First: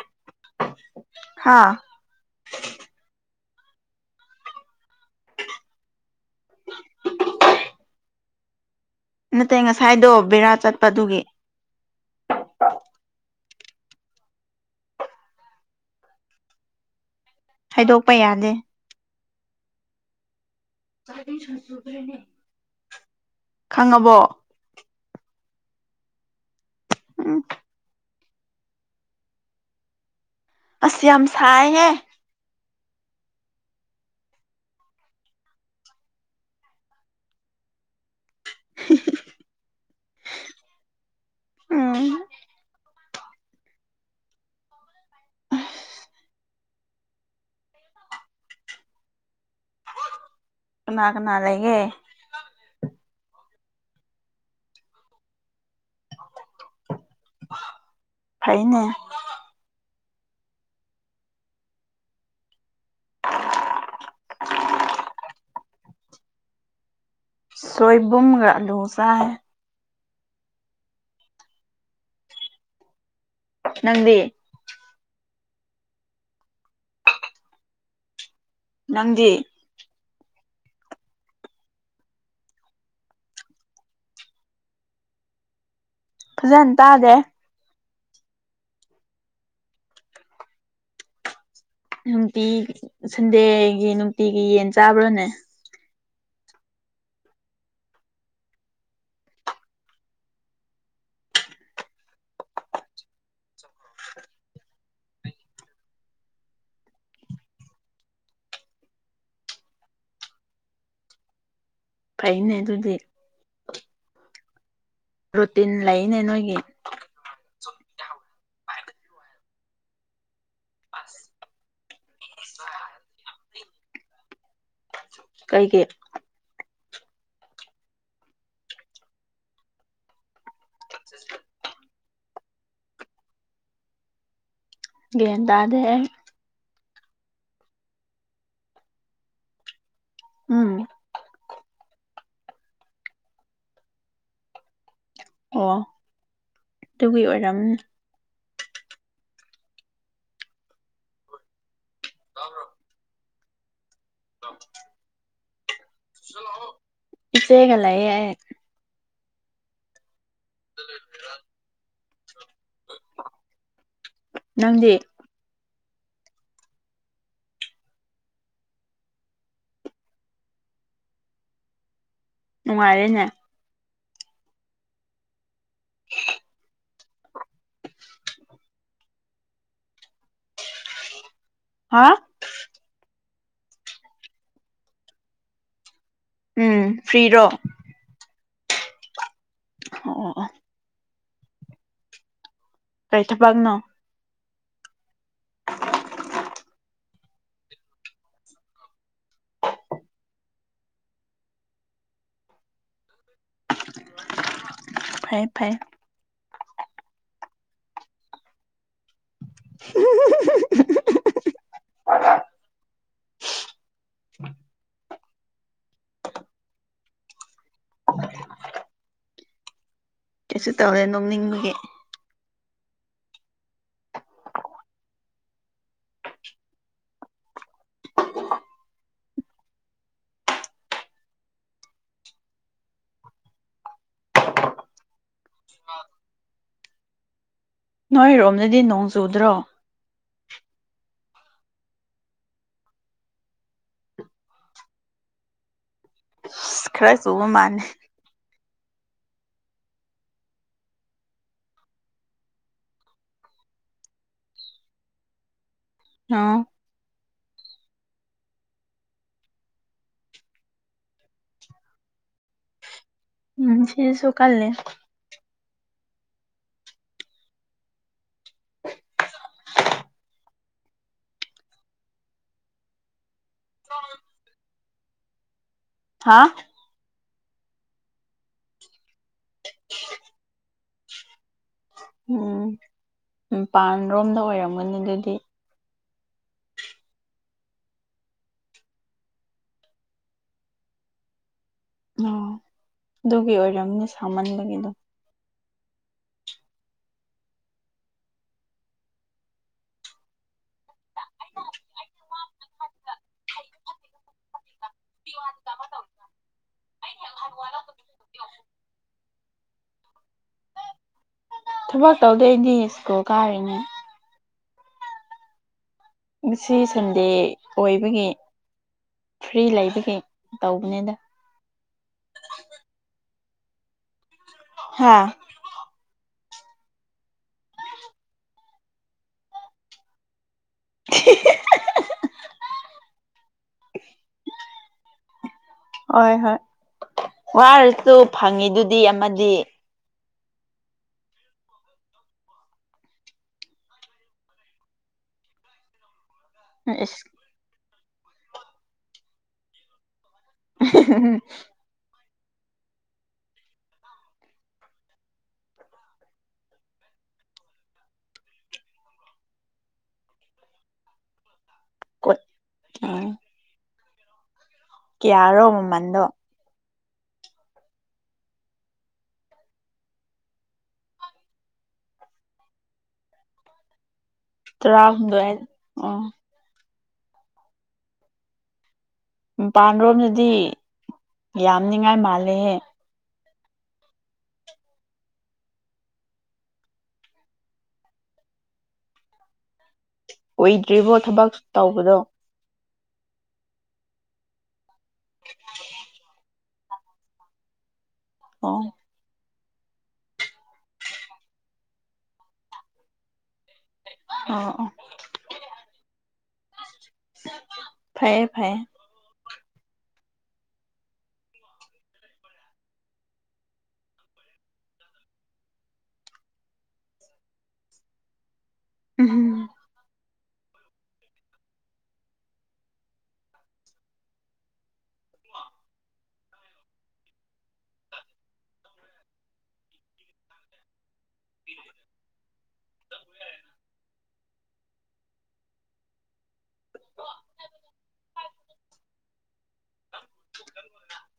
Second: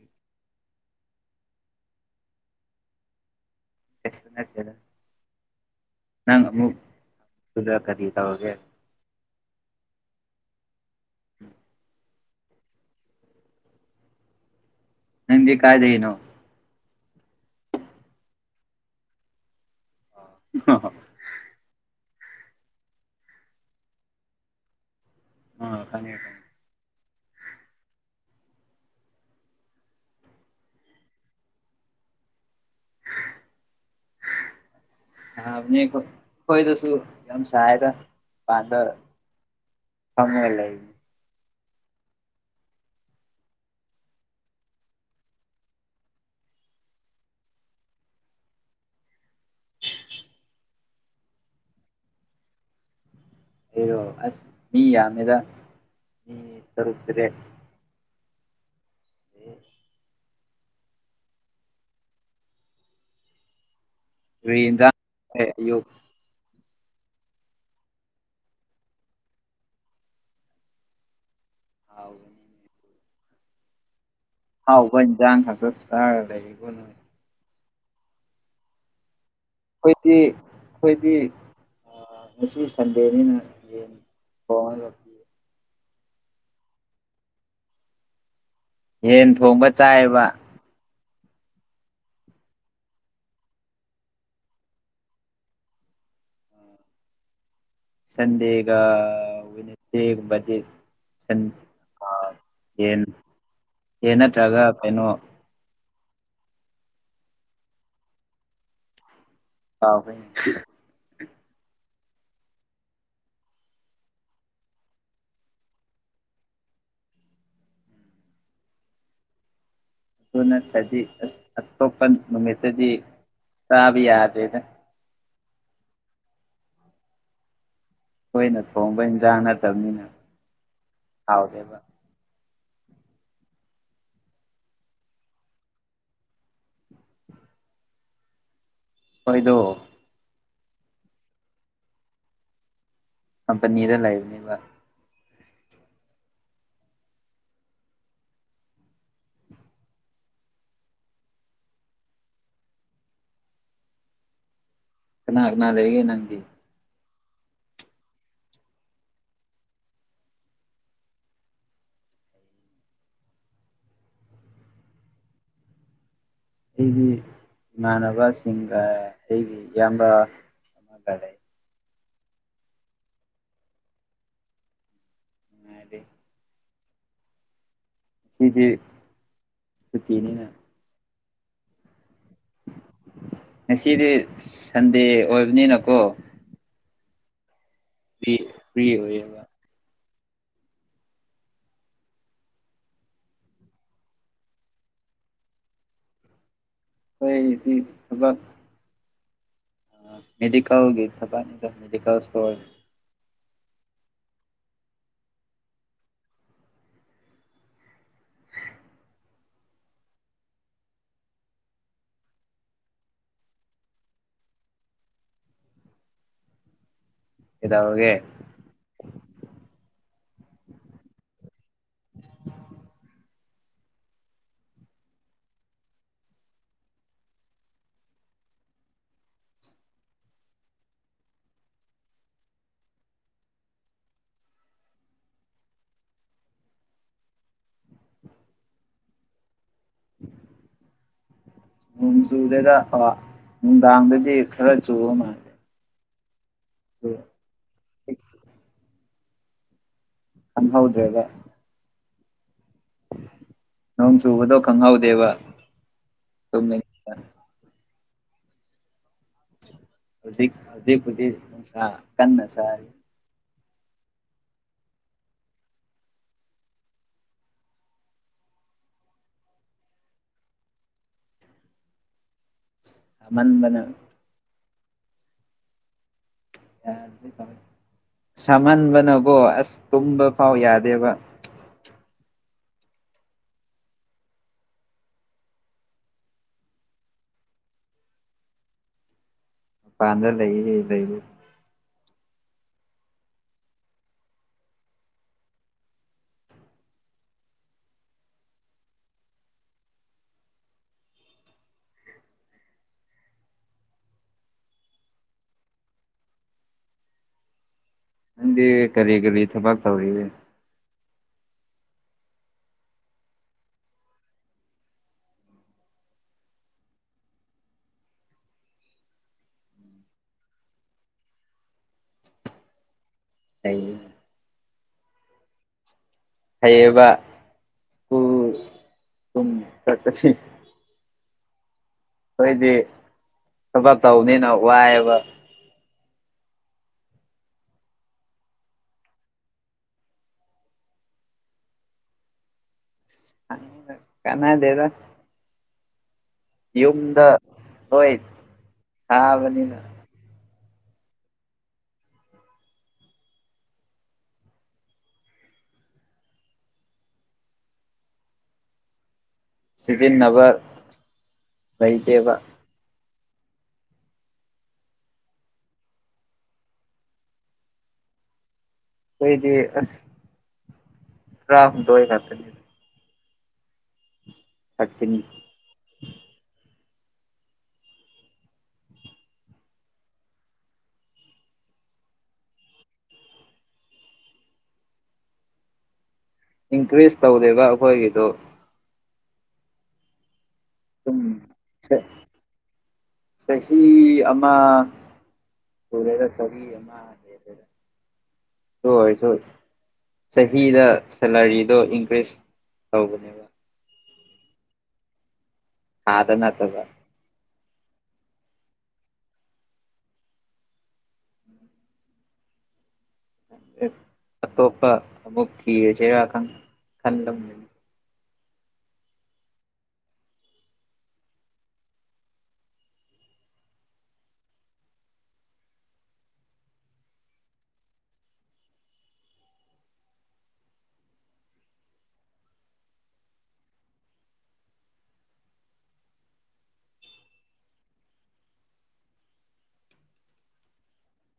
ꯎ ꯍꯥꯥ ꯁꯅꯔ ꯅꯪ ꯑꯃ ꯀꯗꯤ ꯇ ꯍꯒꯦ ꯅꯠꯇꯦ ꯉꯁꯥꯏꯗꯣ ꯕꯦꯔꯥ ꯆꯠꯄꯗꯨꯒꯤ ꯅꯗꯤ ꯀꯥꯏꯗ ꯌꯦꯩꯅꯣ ꯍꯥꯏꯗꯣꯛꯄ ꯌꯥꯗꯦ ꯑ ꯈꯪꯉꯕꯣ ꯑ ꯈ ꯎꯝ ꯑꯁꯤꯁ ꯌꯥꯝꯝꯁꯑ ꯍꯦ ꯍꯥ ꯅ ꯍꯣꯏꯗ ꯁꯨ ꯌꯥꯝ ꯁꯍ ꯀ ꯄꯥꯗ ꯐꯃ ꯂꯩ ꯎꯝ ꯀꯅꯥ ꯀꯅꯥ ꯂꯩꯒꯦ ꯑꯩꯔꯣ ꯑꯁ ꯃꯤ ꯌꯥꯝꯃꯦꯗ ꯃꯤ ꯇꯔꯨꯛꯇꯔꯦ ꯐꯩꯅꯦ ꯎ ꯂꯩꯗꯣ ꯁꯣꯏꯏꯕꯨꯝ ꯣꯁꯥ ꯍꯥꯏ ꯍꯥꯎ ꯅꯪꯗꯤ ꯍꯥꯎꯕꯅꯤꯖ ꯊꯥꯡꯖꯁꯨ ꯂꯩ ꯅꯪꯗꯤ ꯑꯩꯣꯏꯗꯤ ꯑꯩꯈꯣꯏꯗꯤ ꯉꯁꯤ ꯁꯟꯗꯦꯅꯤꯅ ꯐꯖꯅ ꯇꯥꯗꯦ ꯍꯦꯟ ꯊꯣꯡꯕ ꯆꯥꯏꯕ ꯅꯨꯡꯇꯤ ꯁꯟꯗꯦꯒꯤ ꯅꯨꯡꯇꯤꯒꯤ ꯌꯦꯟ ꯆꯥꯕ꯭ꯔꯥꯅꯦ ꯁꯟꯗꯦꯒꯅꯟ ꯑꯦꯟ ꯌꯦ ꯅꯠꯇ꯭ꯔꯒ ꯀꯩꯅꯣ ꯑꯥꯎ ꯐꯅꯦ ꯑꯗꯨꯗꯤ ꯔꯨꯇꯤꯟ ꯂꯩꯅꯦ ꯅꯣꯏꯒꯤ ꯑꯗꯨꯅ ꯀꯗꯤ ꯑ ꯑꯣꯄ ꯅꯨꯃꯤꯠꯇꯗꯤ ꯁꯥꯕꯤ ꯌꯥꯗꯦꯗ ꯀꯩ ꯀꯦ ꯍꯣꯏꯅ ꯊꯣꯡꯕ ꯏꯟꯁꯥꯡ ꯅꯠꯇꯕꯅꯤꯅ ꯍꯥꯎꯔꯦꯕ ꯒꯤꯦ ꯇꯗꯦ ꯑꯣꯏꯣꯏꯗ ꯎꯝ ꯑ ꯄꯅꯤꯔ ꯂꯑꯕꯅꯤꯕ ꯑꯣ ꯑꯗꯨꯒꯤ ꯑꯣꯏꯔꯝ ꯌꯥꯕ꯭ꯔꯣ ꯑ ꯀꯅꯥꯔꯅꯥꯗꯔꯤꯒꯤ ꯅꯗꯤ ꯆꯦꯒꯂꯑ ꯌꯥꯏ ꯑꯗꯨ ꯐꯔꯣ ꯅꯪꯗꯤ ꯑꯩꯒꯤ ꯏꯃꯥꯟꯅꯕꯁꯤꯡꯒ ꯑꯩꯒꯤ ꯏꯌꯥꯝꯕ ꯀ ꯂꯩ ꯅꯨꯡꯉꯥꯏꯔꯦꯅꯦ ꯑꯎꯝ ꯁꯤꯗꯤ ꯁꯨꯇꯤꯅꯤꯅ ꯍꯥ ꯉꯁꯤꯗꯤ ꯁꯟꯗꯦ ꯑꯣꯏꯕꯅꯤꯅꯀꯣ ꯎꯝ ꯐꯔꯤꯔꯣ ꯄꯔꯤ ꯐꯔꯤ ꯑꯣꯏꯌꯦꯒ ꯑꯣ ꯀꯩ ꯊꯕꯛꯅꯣ ꯍꯣꯏꯗꯤ ꯊꯕꯛ ꯃꯦꯗꯤꯀꯜꯒꯤ ꯊꯕꯛꯅꯤꯗ ꯃꯦꯗꯤꯀꯁ ꯐꯥꯏ ꯐꯥꯏ [inaudible] [unintelligible] ꯎꯝ ꯀꯩꯗꯧꯔꯒꯦ ꯀꯩꯁꯨ ꯇꯧꯔꯦ ꯅꯣꯡꯅꯤꯡꯕꯒꯤ ꯅꯣꯏꯔꯣꯝꯗꯗꯤ ꯅꯣꯡ ꯆꯨꯗ꯭ꯔꯣ [inaudible] [unintelligible] ꯆꯨꯗꯦꯗꯥ ꯑꯥ ꯅꯨꯡꯗꯥꯡꯗꯥꯗꯤ ꯈꯔꯥ ꯆꯨꯔꯝꯃꯦ ꯈꯔ ꯁꯨꯕ ꯃꯂꯦ ꯈꯡꯍꯧꯗꯔ꯭ꯦꯗ ꯅꯣꯡꯁꯨꯨꯕꯗꯣ ꯈꯪꯍꯥꯎꯗꯦꯕ ꯑꯣ ꯇꯨꯃꯤ ꯍꯧꯖꯤꯛ ꯍꯧꯖꯤꯛ ꯍꯧꯖꯤꯛꯄꯨꯗꯤ ꯅꯨꯉꯁꯥ ꯀꯟꯅ ꯁꯔꯤ ꯅꯨꯡꯊꯤꯜꯁꯨ ꯀꯜꯂꯦ [inaudible] [unintelligible] ꯁꯃꯟꯗꯅꯥ ꯍꯥꯥ ꯁꯃꯟꯗꯅꯥꯀꯣ ꯑꯁ ꯇꯨꯝꯕ ꯐꯥꯎ ꯌꯥꯗꯦ ꯗꯦꯕ ꯎꯝ ꯃꯄꯥꯟ ꯔꯣꯝꯗ ꯑꯣꯏꯔꯝꯒꯅꯤ ꯑꯗꯨꯗꯤ ꯄꯥꯟꯗ ꯂꯩꯔꯤ ꯂꯩꯔꯤ ꯑꯣ ꯑꯗꯨꯒꯤ ꯑꯣꯏꯔꯝꯅꯦ ꯁꯥꯃꯟꯕꯒꯤꯗꯣ ꯑ ꯇꯧꯪ [inaudible] [unintelligible] ꯅꯪꯗꯤ ꯀꯔꯤ ꯀꯔꯤ ꯊꯕꯛ ꯇꯧꯔꯤꯒꯦ ꯊꯕꯛ ꯇꯧꯗꯣꯏꯗꯤ ꯁ꯭ꯀꯨꯜ ꯀꯥꯔꯤꯅꯦ ꯉꯁꯤ ꯁꯟꯗꯦ ꯑꯣꯏꯕꯒꯤ ꯐ꯭ꯔꯤ ꯂꯩꯕꯒꯤ ꯇꯧꯕꯅꯤꯗ ꯀꯩ ꯍꯥꯥ ꯐꯩꯌꯦꯕ ꯄꯨꯡ ꯀꯨꯟ ꯆꯠꯄꯁꯤ [inaudible] [unintelligible] ꯑꯩꯈꯣꯏꯗꯤ ꯊꯕꯛ ꯇꯧꯕꯅꯤꯅ ꯋꯥꯏꯑꯕ ꯍꯣꯏ ꯍꯣꯏ ꯋꯥꯔꯁꯨ ꯐꯪꯉꯤꯗꯨꯗꯤ ꯑꯃꯗꯤ ꯀꯅꯥꯗꯦꯗ ꯏꯁ ꯌꯨꯝꯗ ꯍꯣꯏ ꯀꯥꯕꯅꯤꯅ [inaudible] [unintelligible] ꯁꯤꯖꯤꯟꯅꯕ ꯩꯗꯦꯕ ꯑ ꯀꯔꯣ ꯃꯃꯟꯗꯣ ꯀꯣꯏꯗꯤ ꯑꯁ ꯗꯣꯏ ꯍꯥꯇ ꯇꯔꯥ ꯊꯥꯔꯇꯤꯟ ꯍꯗ ꯑꯣ ꯃꯄꯥꯟ ꯔꯣꯝꯗꯗꯤ ꯌꯥꯝꯅꯤꯉꯥꯏ ꯃꯥꯜꯂꯦꯍꯦ ꯏꯟꯀ꯭ꯔꯤꯁ ꯇꯧꯗꯦꯕ ꯑꯩꯈꯣꯏꯒꯤꯗꯣ ꯑꯣꯏꯗ꯭ꯔꯤꯕꯣ ꯊꯕꯛ ꯇꯧꯕꯗꯣ ꯁꯍꯤ ꯑ ꯁꯦ ꯑꯣ ꯁ [inaudible] ꯆꯍꯤꯗ ꯁꯦꯂꯔꯤꯗꯣ ꯏꯟꯀ꯭ꯔꯤꯖ ꯇꯧꯕꯅꯦꯕ ꯑ ꯑꯣ ꯊꯥꯗ ꯅꯠꯇꯕ ꯐꯌꯦ ꯐꯩꯌꯦ ꯑꯇꯣꯞꯄ ꯑꯃꯨꯛ ꯊꯤꯔ ꯆꯩꯔ ꯈꯟ ꯎꯝꯝ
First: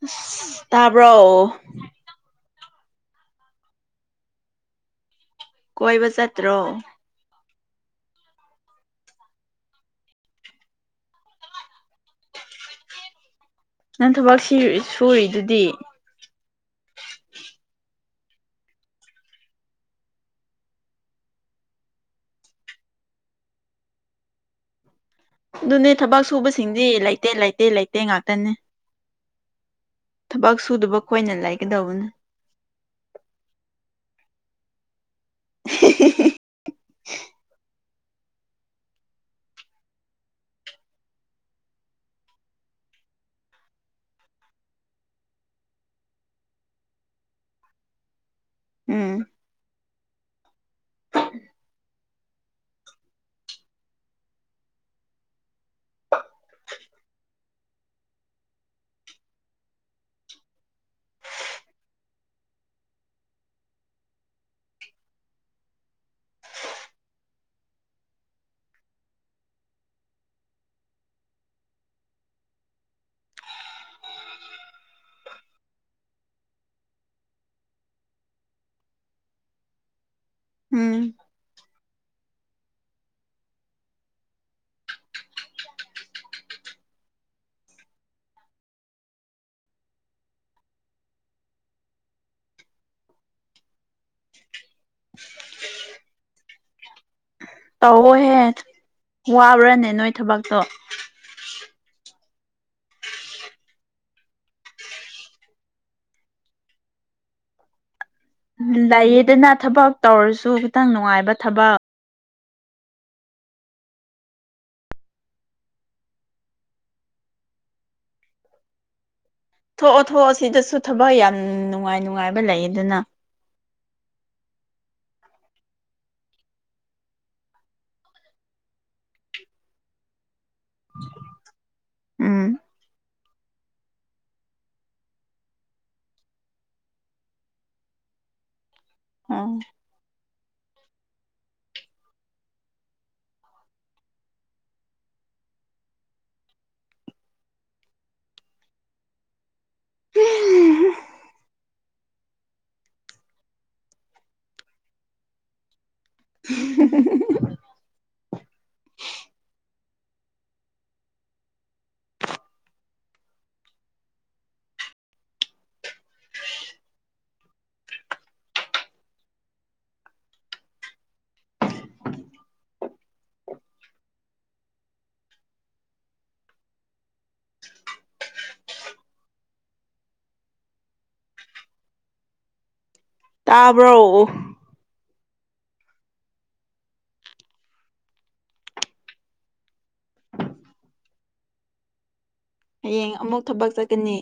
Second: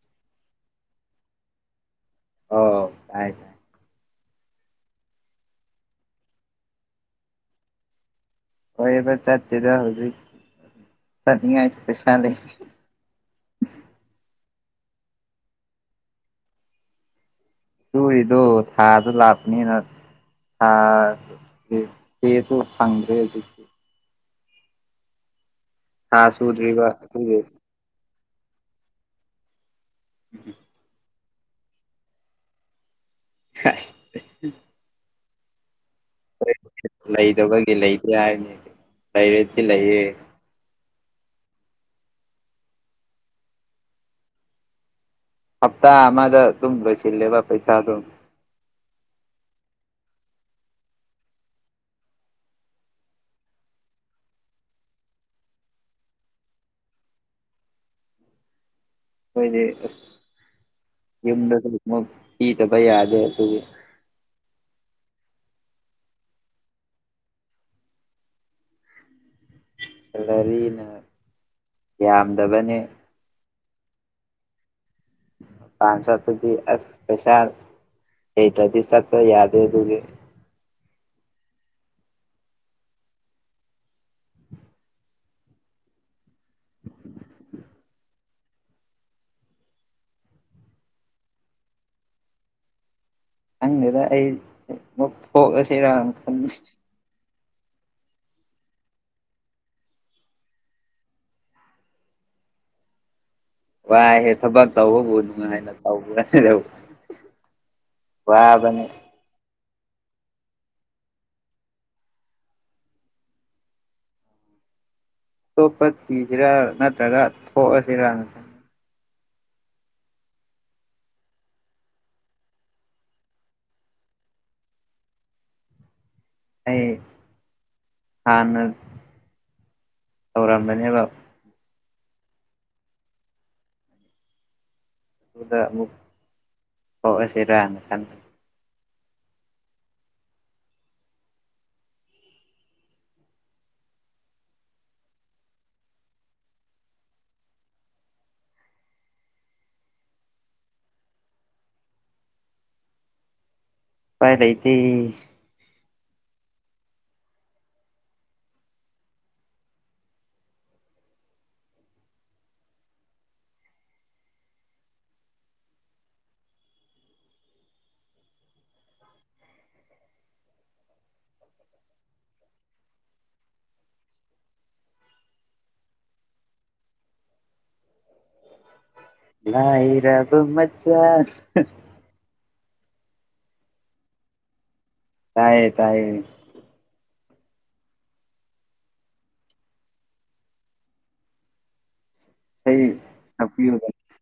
[unintelligible] ꯇꯥꯔꯕ ꯑꯣ ꯇꯥꯏ ꯇꯥꯏ ꯀꯣꯏꯕ ꯆꯠꯇ꯭ꯔꯣ ꯍꯣꯏꯕ ꯆꯤꯗ ꯍꯧꯖꯤ ꯆꯅꯤꯡ ꯆ ꯄꯩꯁ ꯂꯩꯦ ꯅꯪ ꯊꯕꯛ ꯁꯨꯔꯤꯗꯨꯗꯤ ꯇꯨꯔꯤꯗꯣ ꯊꯥꯗꯣ ꯂꯥꯞꯄꯅꯤꯅ ꯍ ꯍ ꯐꯪꯗ꯭ꯔꯦ ꯑꯗꯨꯅꯦ ꯊꯥ ꯊꯕꯛ ꯁꯨꯗ꯭ꯔꯤꯕ ꯁꯨꯕꯁꯤꯡꯗꯤ ꯂꯩꯇꯦ ꯑꯗꯨꯒꯤ ꯂꯩꯇꯦ ꯂꯩꯇꯦ ꯉꯥꯛꯇꯅꯤ ꯊꯕꯛ ꯁꯨꯗꯕ ꯈꯣꯏꯅ ꯂꯩꯒꯗꯧꯕꯅꯤ ꯑꯁ ꯂꯩꯗꯕꯒꯤ ꯂꯩꯇꯦ ꯍꯥꯏꯅꯤ ꯇꯥꯏꯔꯦꯤ ꯂꯩꯌꯦ ꯍꯞꯇꯥ ꯑꯃꯗ ꯑꯗꯨꯝ ꯁꯤ ꯂꯩꯕ ꯄꯩꯁꯥ ꯑꯗꯨ ꯎꯝ [unintelligible] ꯍꯣꯏꯗꯤ ꯑ ꯏ ꯅꯂꯤ ꯃ ꯄꯤ ꯇ ꯄꯩꯗꯦ ꯁꯦꯂꯔꯤꯅ ꯌꯥꯝꯗꯕꯅꯦ ꯄꯥꯟꯁꯗꯤ ꯁꯄꯦꯁꯜ ꯑꯩ ꯇꯗꯤꯁ ꯌꯥꯗꯦ ꯇꯒ ꯎꯝ ꯍꯪꯗ ꯑꯩꯒ ꯁꯤꯔ ꯈꯟꯕꯅꯦ ꯇꯧꯑꯣꯍꯦ ꯋꯥꯕ꯭ꯔꯥꯅꯦ ꯅꯣꯏ ꯊꯕꯛꯇꯣ ꯋꯥ ꯍꯦ ꯊꯕꯥꯛ ꯇꯥꯎꯕꯨ ꯊ ꯂꯩꯌꯦꯗꯅ ꯊꯕꯛ ꯇꯧꯔꯁꯨ ꯈꯤꯇꯪ ꯅꯨꯡꯉꯥꯏꯕ ꯊꯕꯛ ꯄ ꯁꯤꯔ ꯅꯠꯇ ꯊꯣꯛ ꯁꯤꯔ ꯅ ꯊꯣꯛꯑꯣ ꯊꯣꯛꯑꯣ ꯁꯤꯗꯁꯨ ꯊꯕꯛ ꯌꯥꯝ ꯅꯨꯡꯉꯥꯏ ꯅꯨꯡꯉꯥꯏꯕ ꯂꯩ ꯑꯗꯨꯅ [unintelligible] ꯑꯦ ꯍ ꯅ ꯍꯧꯔꯝꯕꯅꯦꯕꯕ ꯎꯝ ꯑꯗꯨꯗꯛ ꯁꯤꯔꯅ ꯑꯥ ꯎꯄꯥꯏ ꯂꯩꯇꯦ [unintelligible] ꯂꯥꯏꯔꯕ ꯃꯆꯥ ꯇꯥꯕ꯭ꯔꯣ ꯇꯥꯏꯌꯦ ꯇꯥꯏꯌꯦ ꯏꯁꯩ ꯍꯌꯦꯡ ꯑꯃꯨꯛ ꯊꯕꯛ ꯆꯠꯀꯅꯤ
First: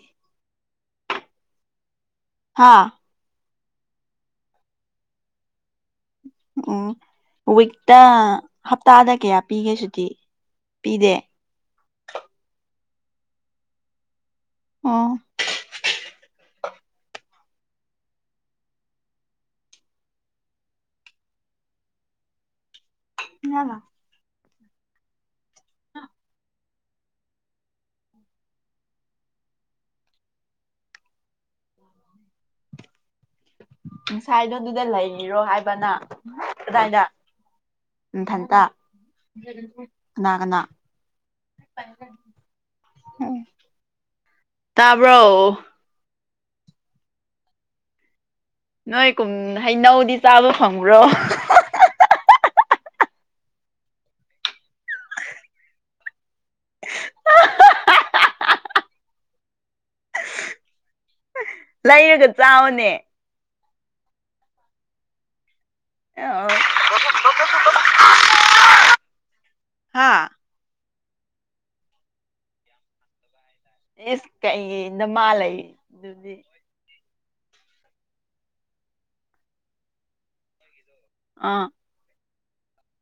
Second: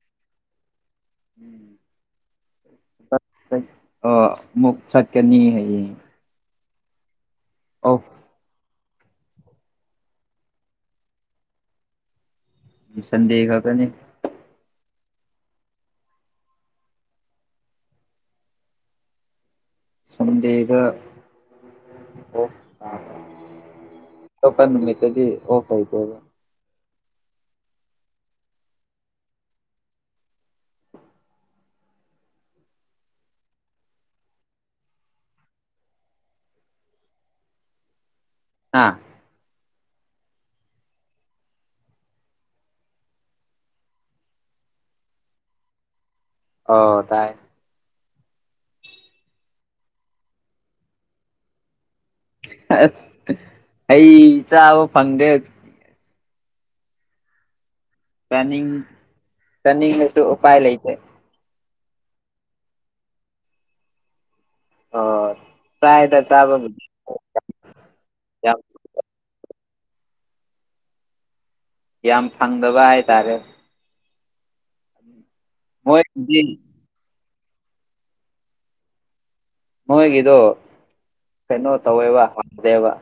ꯍꯥ [unintelligible] ꯑ ꯃꯨꯛ ꯆꯠꯀꯅꯤ ꯍꯥꯏꯌꯦ ꯎꯝ ꯋꯤꯛꯇ ꯍꯞꯇꯥꯗ ꯀꯌꯥ ꯄꯤꯒꯦ ꯁꯨꯇꯤ ꯄꯤꯗꯦ ꯁꯟꯗꯦ ꯈꯛ ꯇꯅꯤ ꯑꯣ ꯁꯟꯗꯦꯒ [unintelligible] ꯑꯇꯣꯞꯄ ꯅꯨꯃꯤꯠꯇꯗꯤ ꯑꯣꯁ ꯂꯩꯇꯦꯗ ꯉꯁꯥꯏꯗꯣ ꯑꯗꯨꯗ ꯂꯩꯔꯣ ꯍꯥꯏꯕ ꯅꯪ ꯀꯗꯥꯏꯅ ꯅꯊꯟꯇ ꯍꯥ ꯀꯅꯥ ꯀꯅꯥ ꯇꯥꯕ꯭ꯔꯣ ꯑꯣ ꯇꯥꯏ ꯅꯣꯏ ꯀꯨꯝ ꯍꯩꯅꯧꯗꯤ ꯆꯥꯕ ꯐꯪꯕ꯭ꯔꯣ ꯑ ꯑꯩ ꯆꯥꯕ ꯐꯪꯗꯦ ꯆꯥꯅꯤꯡ ꯆꯥꯅꯤꯡꯑꯁꯨ ꯎꯄꯥꯏ ꯂꯩꯇꯦ ꯂꯩꯔꯒ ꯆꯥꯎꯅꯦ ꯑ ꯆꯥꯏꯅ ꯆꯥꯕꯕꯨꯗꯤ ꯍꯥꯥ ꯌꯥꯝ ꯐꯪꯗꯕ ꯍꯥꯏꯇꯥꯔꯦ ꯏꯁ ꯀꯩꯏꯟꯗ ꯃꯥ ꯂꯩ ꯑꯗꯨꯗꯤ ꯃꯣꯏꯒꯤ ꯅꯣꯏꯒꯤꯗꯣ ꯑꯥ ꯀꯩꯅꯣ ꯇꯧꯋꯦꯕ ꯍꯥꯎꯇꯦꯕ